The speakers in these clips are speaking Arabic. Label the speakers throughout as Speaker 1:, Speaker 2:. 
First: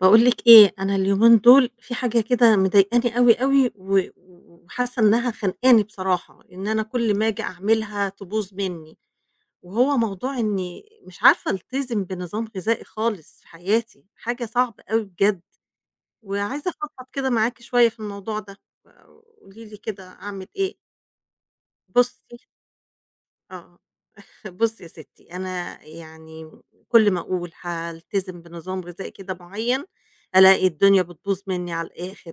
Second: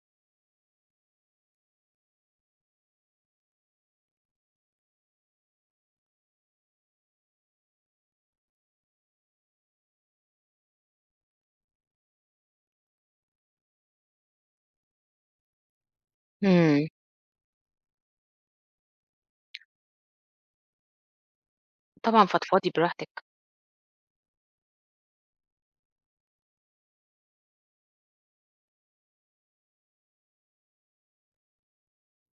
Speaker 1: باقول لِك إيه، أنا اليومين دول في حاجة كده مضايقاني أوي، أوي و وحاسة إنها خانقاني بصراحة، إن أنا كل ما آجي أعملها تبوظ منّي، وهو موضوع إني مش عارفة ألتزم بنظام غذائي خالص في حياتي، حاجة صعبة أوي بجد، وعايزة
Speaker 2: إمم،
Speaker 1: أفضفض كده معاكِ شوية في الموضوع ده، فقولي لي كده أعمل إيه؟
Speaker 2: طبعًا
Speaker 1: بُصّي
Speaker 2: فضفضي براحتك،
Speaker 1: آه. بُصّي يا ستّي، أنا يعني كل ما أقول هالتزم بنظام غذائي كده معيّن، ألاقي الدنيا بتبوظ منّي على الآخر.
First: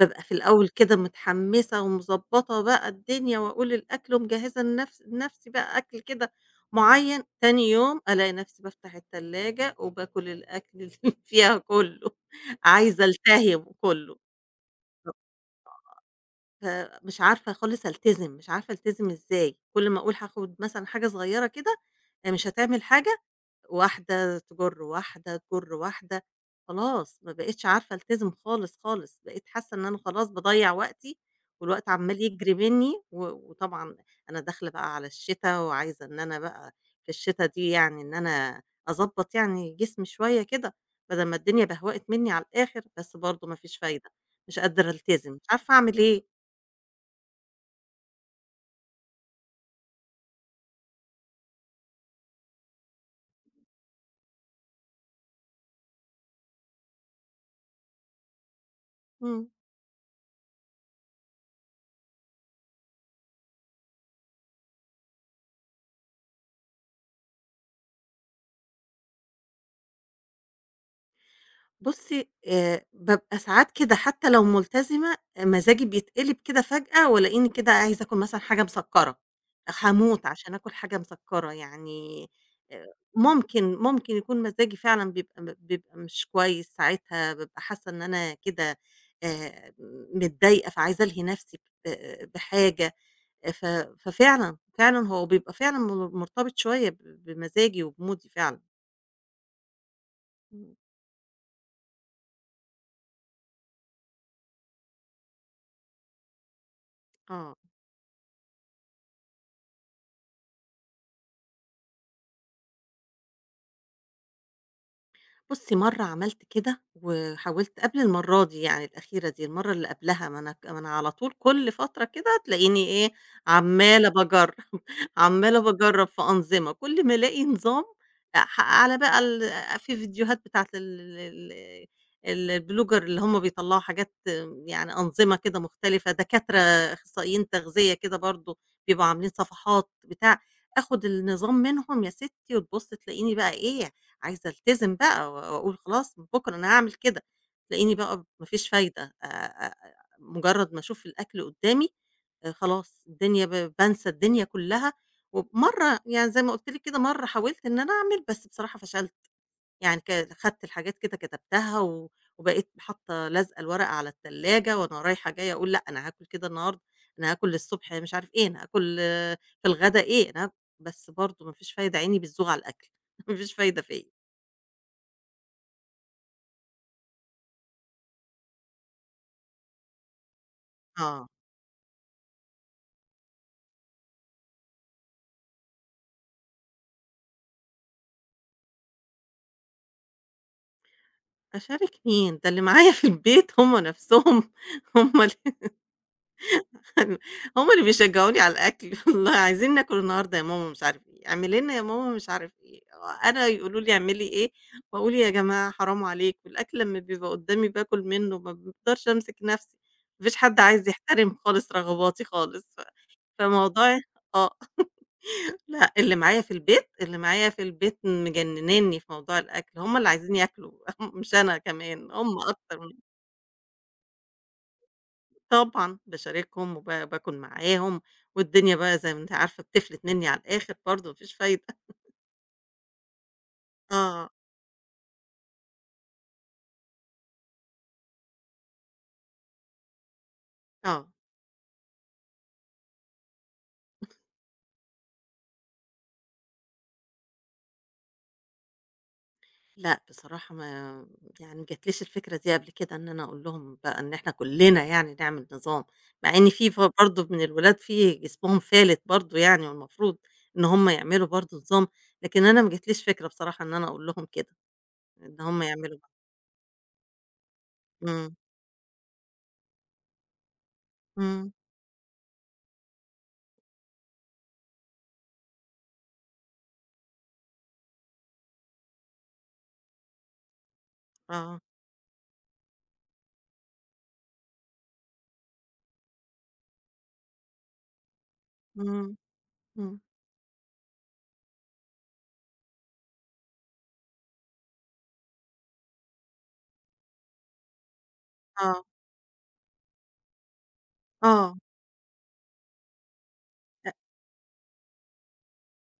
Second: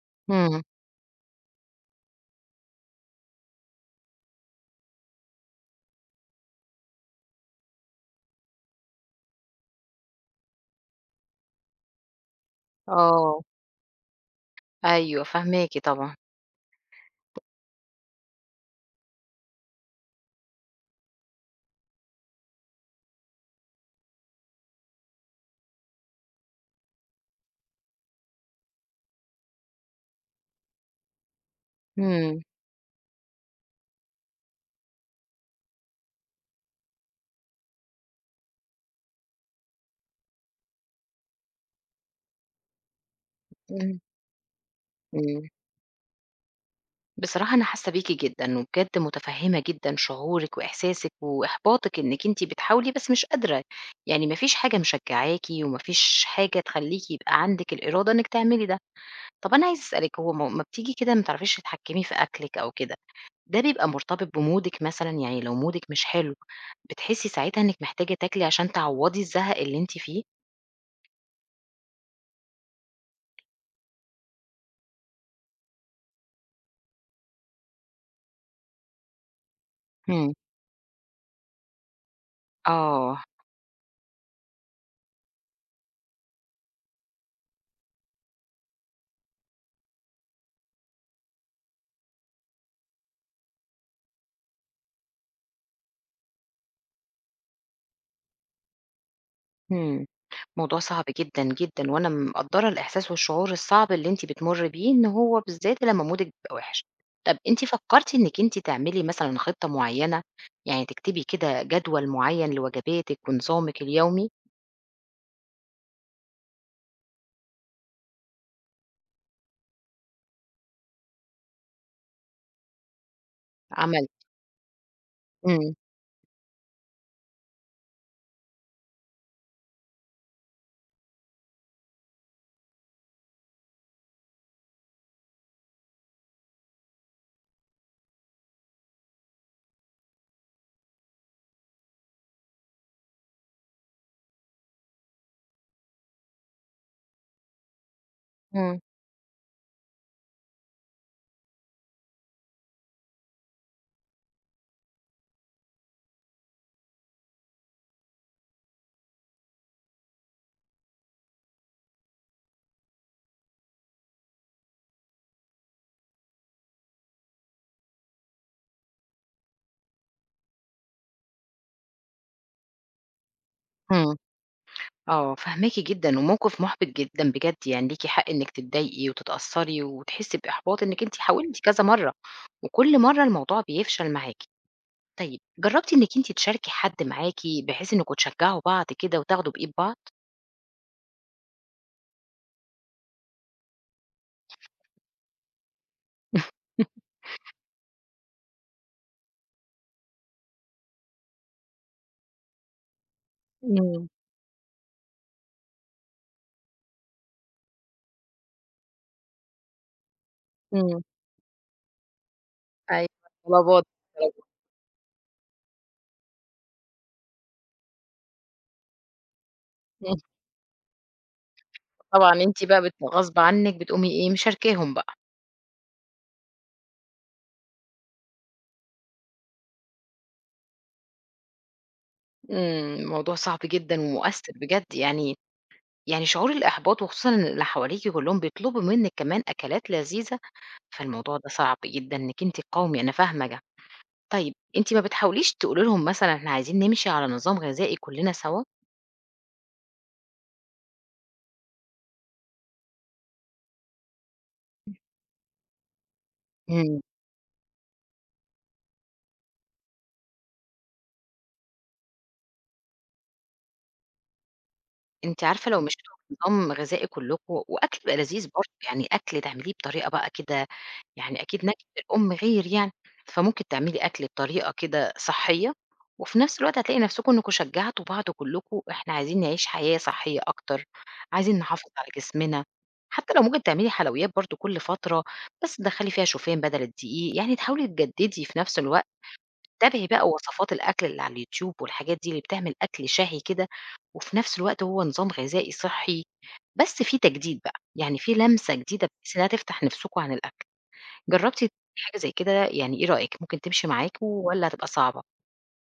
Speaker 1: بابقى في
Speaker 2: إمم،
Speaker 1: الأول كده متحمّسة ومضبّطة بقى الدنيا وأقول الأكل ومجهّزة لنفسي بقى أكل كده معيّن، تاني يوم ألاقي نفسي بافتح التلاجة وباكل الأكل اللي فيها كُلّه، عايزة
Speaker 2: آه،
Speaker 1: ألتهِم كُلّه.
Speaker 2: أيوه فاهماكِ طبعًا،
Speaker 1: مش عارفة خالص ألتزم، مش عارفة ألتزم إزاي، كل ما أقول هاخد مثلًا حاجة صغيرة كده مش هتعمل حاجة، واحدة تجُر، واحدة تجُر، واحدة، خلاص ما بقيتش عارفة ألتزم خالص، خالص، بقيت حاسة إن أنا خلاص باضيّع وقتي والوقت عمّال
Speaker 2: إمم،
Speaker 1: يجري منّي و وطبعًا أنا داخلة بقى على الشتا وعايزة إن أنا بقى في الشتا دي يعني إن أنا أضبّط يعني جسمي شوية كده بدل ما الدنيا بهوقت منّي على الآخر، بس برضه ما فيش
Speaker 2: إمم،
Speaker 1: فايدة، مش قادرة ألتزم، مش
Speaker 2: إمم،
Speaker 1: عارفة أعمل إيه؟
Speaker 2: بصراحة أنا حاسة بيكِ جدًا، وبجد متفهمة جدًا شعورِك وإحساسِك وإحباطِك إنِك أنتِ بتحاولي بس مش قادرة، يعني ما فيش حاجة مشجعاكِ وما فيش حاجة تخليكِ يبقى عندِك الإرادة إنِك تعملي ده،
Speaker 1: إمم.
Speaker 2: طب أنا عايزة أسألِك هو ما بتيجي كده ما بتعرفيش تتحكمي في أكلِك أو كده، ده بيبقى مرتبط بمودِك مثلًا، يعني لو مودِك مش حلو بتحسي ساعتها إنِك محتاجة تاكلي عشان تعوضي الزهق اللي أنتِ فيه؟
Speaker 1: بُصّي، بابقى ساعات كده حتى لو ملتزمة، آه، مزاجي بيتقلب كده فجأة وألاقيني كده عايزة آكل مثلًا حاجة مسكّرة، هاموت
Speaker 2: إمم.
Speaker 1: عشان آكل حاجة مسكّرة يعني
Speaker 2: آه،
Speaker 1: ممكن يكون مزاجي فعلًا بيبقى مش كويس ساعتها، بابقى حاسة إن أنا كده آآ متضايقة، فعايزة ألهي نفسي ب بحاجة، آه، ففعلًا، هو بيبقى فعلًا مرتبط شوية بمزاجي وبمودي فعلًا.
Speaker 2: إمم،
Speaker 1: إمم.
Speaker 2: موضوع صعب جدًا، جدًا، وأنا مقدّرة الإحساس والشعور الصعب اللي أنتِ بتمُرّي بيه، إن هو بالذات لمّا مودِك بيبقى وِحِش. طَب
Speaker 1: آه.
Speaker 2: أنتِ فكّرتِ إنِّك أنتِ تعملي مثلًا خطة معيّنة، يعني تكتبي كده جدول معيّن لوجباتِك ونظامِك اليومي؟
Speaker 1: بُصّي، مرّة عملت كده وحاولت قبل المرّة دي يعني الأخيرة دي، المرّة اللي قبلها ما أنا على طول كل فترة كده تلاقيني إيه، عمّالة
Speaker 2: عملتِ
Speaker 1: باجرّب، عمّالة
Speaker 2: إمم،
Speaker 1: باجرّب في أنظمة، كل ما ألاقي نظام على بقى في فيديوهات بتاعة ال ال ال البلوجر اللي هم بيطلّعوا حاجات يعني أنظمة كده مختلفة، دكاترة أخصائيين تغذية كده برضه بيبقوا عاملين صفحات بتاع، آخُد النظام منهم يا ستّي وتبُص تلاقيني بقى إيه، عايزة ألتزم بقى و وأقول خلاص من بُكرة أنا هاعمل كده، تلاقيني بقى ما فيش
Speaker 2: إمم،
Speaker 1: فايدة مجرد ما أشوف الأكل قدّامي خلاص الدنيا بانسى الدنيا كلّها، ومرّة يعني زي ما قُلت لِك كده مرّة حاولت إن أنا أعمل بس بصراحة فشلت، يعني خدت الحاجات كده كتبتها وبقيت حاطة لازقة الورقة على التلاجة وأنا رايحة جاية أقول لأ أنا هاكل كده النهارده، أنا هاكل الصبح مش عارف إيه، أنا هاكل آه، في الغدا إيه، أنا هاك بس برضه ما فيش فايدة عيني بتزوغ على الأكل، ما فيش فايدة فيّا.
Speaker 2: إمم، آه، فاهماكِ جدًا، وموقِف مُحبِط جدًا بجد، يعني ليكِ حق إنِّك تتضايقي وتتأثّري وتحسّي بإحباط إنِّك أنتِ
Speaker 1: آه،
Speaker 2: حاولتِ كذا مرّة، وكل مرّة الموضوع بيفشل معاكِ. طيب، جرّبتِ إنِّك أنتِ تشاركي حد معاكِ بحيث إنّكم تشجّعوا بعض كده وتاخدوا بإيد بعض؟
Speaker 1: أشارك مين؟ ده اللي معايا في البيت هم نفسهم هم ال هم اللي بيشجعوني على الأكل والله "عايزين ناكل النهارده يا ماما" مش عارف إيه، "اعملي لنا يا ماما" مش عارف إيه، أنا يقولوا لي
Speaker 2: إمم،
Speaker 1: "اعملي إيه" وأقول "يا جماعة حرام عليكم" الأكل لمّا بيبقى قدامي باكل منه ما باقدرش أمسك نفسي، ما فيش حد عايز
Speaker 2: إمم،
Speaker 1: يحترم خالص رغباتي خالص، ف
Speaker 2: أيوه طلبات
Speaker 1: فموضوع آه، لأ اللي معايا في البيت مجنناني في موضوع الأكل، هم اللي
Speaker 2: إمم،
Speaker 1: عايزين ياكلوا مش أنا كمان،
Speaker 2: طبعًا
Speaker 1: هم
Speaker 2: أنتِ
Speaker 1: أكتر
Speaker 2: بقى
Speaker 1: من
Speaker 2: غصب عنِّك بتقومي إيه، مشاركاهم بقى،
Speaker 1: طبعًا، باشاركهم وب باكُل معاهم، والدنيا بقى زي ما أنتِ عارفة بتفلت منّي على الآخر برضه ما فيش فايدة.
Speaker 2: إمم، موضوع صعب جدًا
Speaker 1: آه،
Speaker 2: ومؤثّر بجد يعني يعني شعور الإحباط وخصوصًا إن اللي حواليكِ كلّهم بيطلبوا منِّك كمان أكلات لذيذة،
Speaker 1: آه.
Speaker 2: فالموضوع ده صعب جدًا إنِّك أنتِ تقاومي، أنا فاهمة ده. طيب، أنتِ ما بتحاوليش تقولي لهم مثلًا إحنا عايزين نمشي على نظام غذائي كلّنا سوا؟
Speaker 1: لأ، بصراحة ما يعني ما جاتليش الفكرة دي قبل كده إن أنا أقول لهم بقى إن إحنا كُلّنا يعني نعمل نظام، مع إن في
Speaker 2: إمم.
Speaker 1: برضه من الولاد في جسمهم فالت برضه يعني والمفروض إن هم يعملوا برضه نظام، لكن أنا ما جاتليش فكرة بصراحة إن أنا أقول لهم كده، إن
Speaker 2: أنتِ
Speaker 1: هم
Speaker 2: عارفة لو
Speaker 1: يعملوا بقى.
Speaker 2: مشيتوا بنظام غذائي كلّكم وأكل بيبقى
Speaker 1: إمم،
Speaker 2: لذيذ برضه، يعني أكل تعمليه بطريقة بقى كده يعني
Speaker 1: إمم،
Speaker 2: أكيد نكهة الأم غير يعني، فممكن تعملي أكل بطريقة كده صحّية، وفي نفس الوقت هتلاقي نفسكم إنكم شجعتوا بعض كلّكم إحنا عايزين نعيش حياة صحّية أكتر، عايزين
Speaker 1: آه،
Speaker 2: نحافظ على جسمنا، حتى لو ممكن تعملي حلويات برضه كل فترة، بس تدخّلي فيها شوفان بدل الدقيق، يعني تحاولي تجددي في نفس الوقت
Speaker 1: إمم، إمم،
Speaker 2: تابعي بقى وصفات الأكل اللي على اليوتيوب والحاجات دي اللي بتعمل أكل شهي كده، وفي نفس الوقت هو نظام غذائي صحّي، بس في تجديد بقى، يعني في لمسة
Speaker 1: آه،
Speaker 2: جديدة بحيث إنها تفتح نفسكم عن الأكل،
Speaker 1: آه.
Speaker 2: جرّبتِ حاجة زي كده يعني إيه رأيِك ممكن تمشي معاكم والّا هتبقى صعبة؟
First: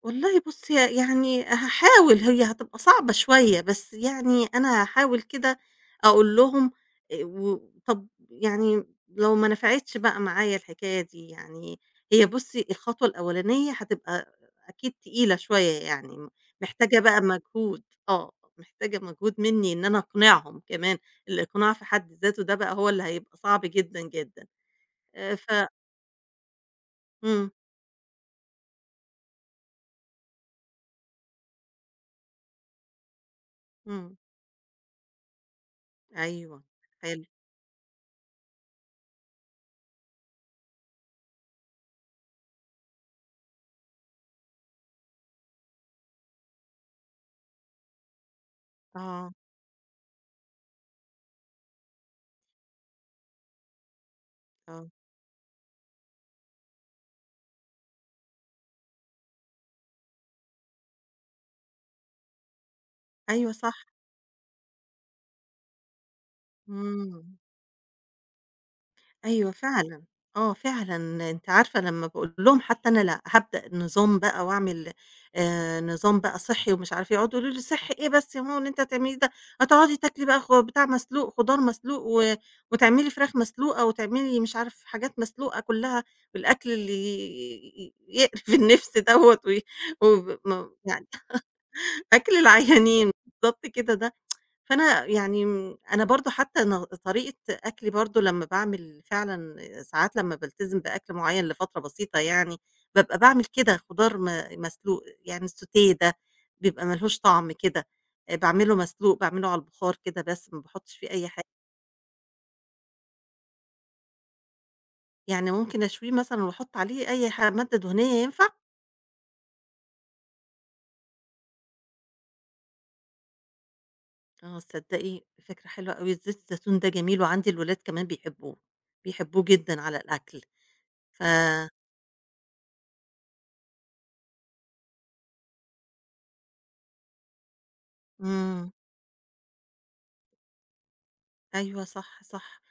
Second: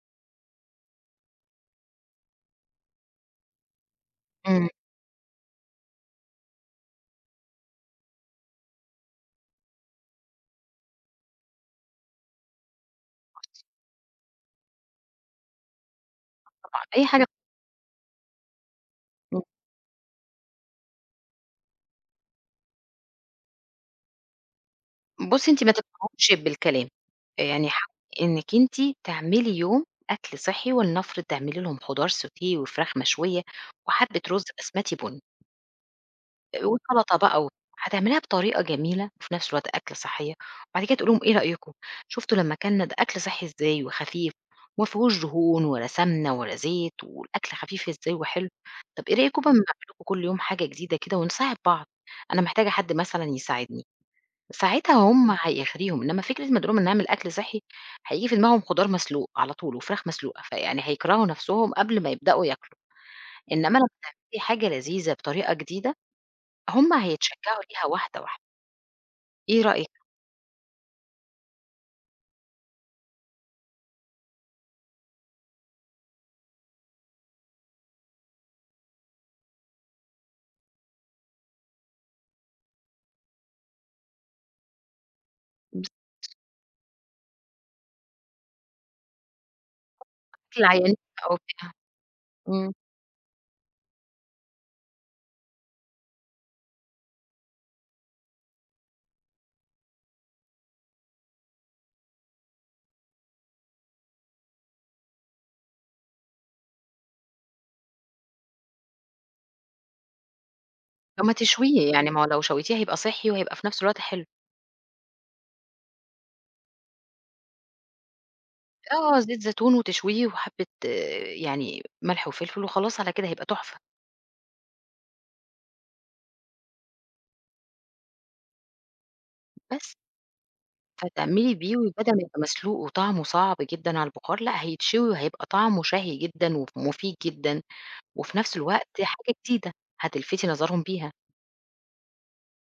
Speaker 1: والله بُصّي، يعني هاحاول هي هتبقى صعبة شوية، بس يعني
Speaker 2: إمم.
Speaker 1: أنا هاحاول كده أقول لهم و طَب يعني لو ما نفعتش بقى معايا الحكاية دي، يعني هي بُصّي الخطوة الأولانية هتبقى أكيد تقيلة شوية يعني،
Speaker 2: طبعًا
Speaker 1: محتاجة
Speaker 2: أي
Speaker 1: بقى
Speaker 2: حاجة
Speaker 1: مجهود آه، محتاجة مجهود منّي إن أنا أقنعهم كمان، الإقناع في حد ذاته ده بقى هو اللي هيبقى صعب جدًا، جدًا
Speaker 2: بُصّي أنتِ
Speaker 1: ف
Speaker 2: ما تقنعيهمش بالكلام،
Speaker 1: إمم،
Speaker 2: يعني حاولي إنِّك أنتِ تعملي يوم أكل صحّي ولنفرض تعملي لهم خضار sauté وفراخ مشوية
Speaker 1: إمم،
Speaker 2: وحبّة رز بسمتي بُني.
Speaker 1: أيوه،
Speaker 2: وسَلطة
Speaker 1: حلو،
Speaker 2: بقى هتعمليها بطريقة جميلة وفي نفس الوقت أكلة صحّية، وبعد كده تقول لهم إيه رأيكم، شُفتوا لمّا أكلنا ده أكل صحّي إزاي وخفيف وما فيهوش دهون ولا سمنة ولا زيت والأكل خفيف إزاي وحلو، طَب إيه
Speaker 1: آه،
Speaker 2: رأيكم بقى أمّا أعمل لكم كل يوم حاجة جديدة كده ونساعد بعض، أنا محتاجة حد مثلًا يساعدني،
Speaker 1: آه،
Speaker 2: ساعتها هم هيغريهم، إنّما فكرة ما تقول لهم نعمل أكل صحّي هييجي في دماغهم خضار مسلوق على طول وفراخ مسلوقة، فيعني هيكرهوا نفسهم قبل ما يبدؤوا ياكلوا،
Speaker 1: أيوه
Speaker 2: إنّما
Speaker 1: صح.
Speaker 2: لمّا تعملي حاجة لذيذة بطريقة جديدة هُم
Speaker 1: إمم،
Speaker 2: هيتشجعوا ليها واحدة، واحدة،
Speaker 1: أيوه
Speaker 2: إيه رأيِك؟
Speaker 1: فعلًا، آه فعلًا، أنتِ عارفة لمّا باقول لهم حتى أنا لأ هابدأ نظام بقى وأعمل نظام بقى صحّي ومش عارفة إيه، يقعدوا يقولوا لي: "صحّي إيه بس يا ماما اللي أنتِ هتعمليه ده، هتقعدي تاكلي بقى بتاع مسلوق، خضار مسلوق وتعملي فراخ مسلوقة وتعملي مش عارف حاجات مسلوقة كلّها والأكل اللي يقرف النِفس دوّة وي وب م
Speaker 2: بشكل عيانين
Speaker 1: يعني
Speaker 2: بقى وبتاع،
Speaker 1: أكل
Speaker 2: إمم،
Speaker 1: العيانين." بالضبط كده ده فأنا يعني أنا برضه حتى طريقة أكلي برضه لمّا باعمل فعلًا ساعات لمّا بالتزم بأكل معيّن لفترة بسيطة يعني، بابقى باعمل كده خضار مسلوق، يعني الsautée ده بيبقى ما لهوش طعم كده، باعمله مسلوق، باعمله على البخار كده بس ما باحطش فيه
Speaker 2: طب
Speaker 1: أي
Speaker 2: ما
Speaker 1: حاجة،
Speaker 2: تشويه يعني، ما هو لو شويتيه هيبقى صحّي وهيبقى في نفس الوقت حلو،
Speaker 1: يعني ممكن أشويه مثلًا وأحط عليه أي مادة دهنية ينفع؟
Speaker 2: آه، زيت زيتون وتشويه وحبة يعني ملح وفلفل وخلاص على كده هيبقى تحفة،
Speaker 1: آه تصدقي فكرة حلوة أوي، زيت الزيتون ده جميل وعندي الولاد كمان بيحبوه، بيحبوه جدًا على
Speaker 2: بس
Speaker 1: الأكل، ف
Speaker 2: فتعملي بيه وبدل ما يبقى مسلوق وطعمه صعب جدًا على البخار، لأ هيتشوي وهيبقى طعمه شهي جدًا ومفيد جدًا، وفي نفس
Speaker 1: إمم،
Speaker 2: الوقت حاجة جديدة هتلفتي نظرهم بيها،
Speaker 1: أيوه صح، صح.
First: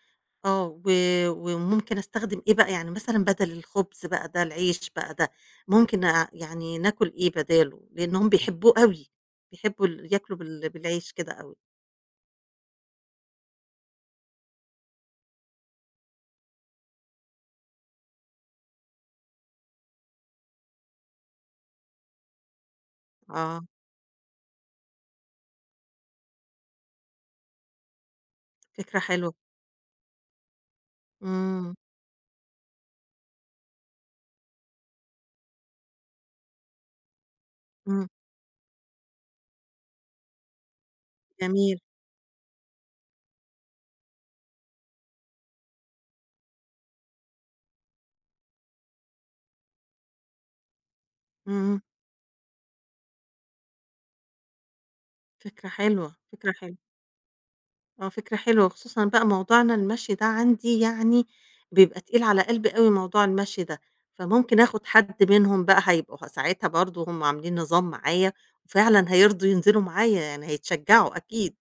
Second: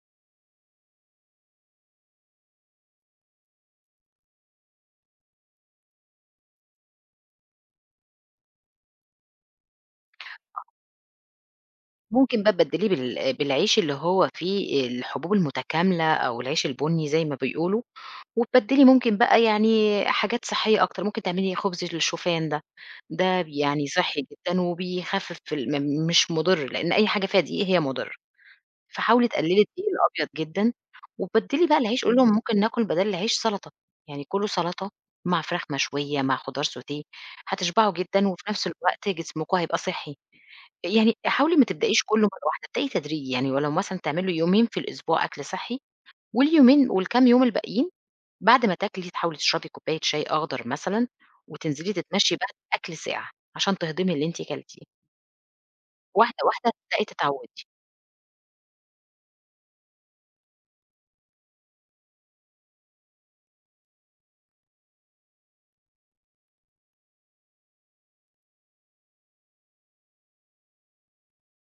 Speaker 1: آه، وممكن أستخدم إيه بقى، يعني مثلًا بدل الخبز بقى ده، العيش بقى ده، ممكن يعني ناكل إيه بداله؟ لإن هُم بيحبوه أوي، بيحبوا ياكلوا بالعيش كده أوي.
Speaker 2: ممكن بقى تبدليه بالعيش اللي هو فيه الحبوب المتكاملة أو العيش البني زي ما بيقولوا. وتبدّلي ممكن بقى يعني حاجات صحّية أكتر، ممكن تعملي خبز الشوفان ده، ده
Speaker 1: آه،
Speaker 2: يعني صحّي جدًا وبيخفّف ال م مش مُضِر، لإن أي حاجة فيها دقيق هي مُضِرة،
Speaker 1: فكرة
Speaker 2: فحاولي
Speaker 1: حلوة.
Speaker 2: تقلّلي الدقيق الأبيض جدًا، وبدّلي
Speaker 1: إمم،
Speaker 2: بقى العيش قولي لهم ممكن ناكل بدل العيش سَلطة، يعني كُلوا سَلطة مع فراخ مشوية، مع خضار sauté هتشبعوا
Speaker 1: إمم،
Speaker 2: جدًا وفي نفس الوقت جسمكم هيبقى صحّي، يعني حاولي ما
Speaker 1: جميل،
Speaker 2: تبدئيش كُلّه مرّة واحدة، ابدئي تدريجي، يعني ولو مثلًا تعملوا يومين في الأسبوع أكل صحّي واليومين والكام يوم الباقيين بعد ما تاكلي تحاولي تشربي كوباية شاي أخضر مثلًا،
Speaker 1: إمم،
Speaker 2: وتنزلي تتمشي بعد الأكل ساعة، عشان تهضمي اللي أنتِ كلتيه،
Speaker 1: فكرة حلوة،
Speaker 2: واحدة
Speaker 1: فكرة
Speaker 2: واحدة
Speaker 1: حلوة.
Speaker 2: هتبدئي تتعودي.
Speaker 1: آه، فكرة حلوة، خصوصًا بقى موضوعنا المشي ده عندي يعني بيبقى تقيل على قلبي أوي موضوع المشي ده، فممكن آخد حد منهم بقى هيبقوا ساعتها برضه هم عاملين نظام معايا، وفعلًا هيرضوا ينزلوا معايا يعني هيتشجعوا أكيد،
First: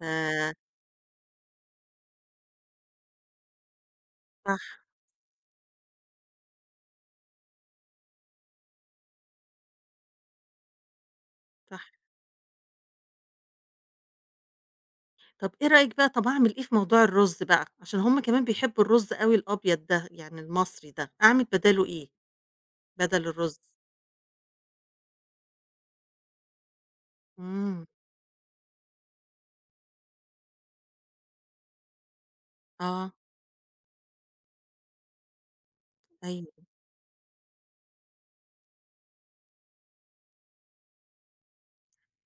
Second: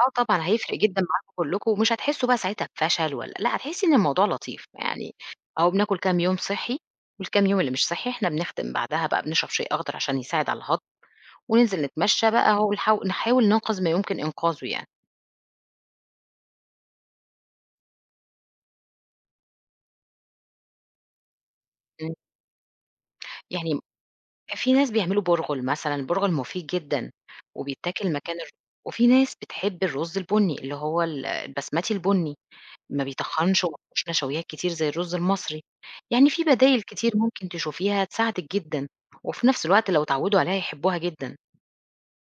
Speaker 1: ف
Speaker 2: طبعًا هيفرق جدًا معاكم كلكم، ومش هتحسوا بقى ساعتها بفشل ولا لأ، هتحسي إن الموضوع
Speaker 1: صح،
Speaker 2: لطيف، يعني أهو بناكل كام يوم صحّي، والكام يوم اللي مش صحّي إحنا بنختم بعدها بقى بنشرب شاي أخضر عشان يساعد على الهضم،
Speaker 1: صح.
Speaker 2: وننزل نتمشى بقى ونحاو نحاول نحاول ننقذ ما يمكن إنقاذه يعني.
Speaker 1: طب أعمل إيه في موضوع الرز بقى؟ عشان هم كمان بيحبوا الرز أوي الأبيض ده، يعني المصري ده، أعمل بداله إيه؟
Speaker 2: إمم.
Speaker 1: بدل الرز؟
Speaker 2: يعني في ناس بيعملوا بُرغل مثلًا، البُرغل مفيد جدًا
Speaker 1: إمم،
Speaker 2: وبيتاكل مكان وفي ناس بتحب الرز البُني، اللي هو البسمتي البُني، ما
Speaker 1: آه،
Speaker 2: بيتخنش وما فيهوش نشويات كتير زي الرز المصري، يعني في
Speaker 1: أيوه.
Speaker 2: بدايل كتير ممكن تشوفيها تساعدِك جدًا، وفي نفس الوقت لو اتعودوا عليها يحبوها جدًا.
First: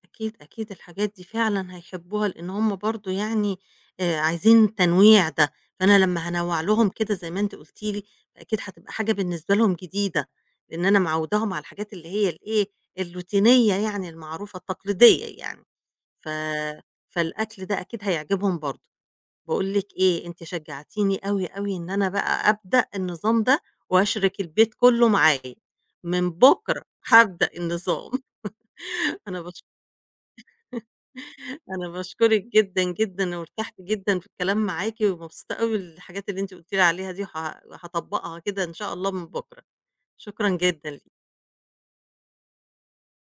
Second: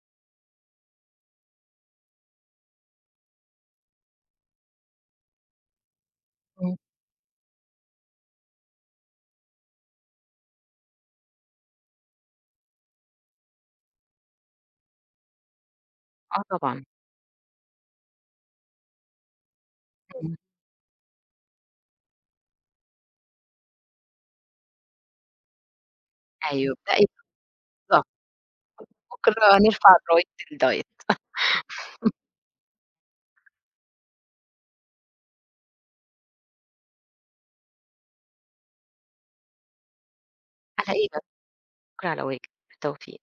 Speaker 1: أكيد، أكيد الحاجات دي فعلًا هيحبوها، لإن هم برضه يعني عايزين التنويع ده، فأنا لمّا هانوّع
Speaker 2: إمم.
Speaker 1: لهم كده زي ما أنتِ قُلتِ لي، فأكيد هتبقى حاجة بالنسبة لهم جديدة، لإن أنا معوّداهم على الحاجات اللي هي الإيه، الروتينية يعني المعروفة التقليدية يعني، ف
Speaker 2: آه طبعًا.
Speaker 1: فالأكل ده أكيد هيعجبهم برضه. باقول لِك إيه،
Speaker 2: إمم.
Speaker 1: أنتِ شجّعتيني أوي، أوي إن أنا بقى أبدأ النظام ده وأشرِك البيت كُلّه معايا، من
Speaker 2: أيوه،
Speaker 1: بُكرة
Speaker 2: ابدئي
Speaker 1: هابدأ
Speaker 2: بالضبط،
Speaker 1: النظام.
Speaker 2: بكرة
Speaker 1: أنا باش
Speaker 2: نرفع الراية الدايت.
Speaker 1: أنا باشكرِك جدًا، جدًا، وارتحت جدًا في الكلام معاكِ، ومبسوطة أوي الحاجات اللي أنتِ قُلتِ لي عليها دي، وه هاطبّقها كده إن شاء الله من بُكرة. شكرًا جدًا
Speaker 2: على إيه بس؟
Speaker 1: ليكِ.
Speaker 2: بكرة على واجب، بالتوفيق.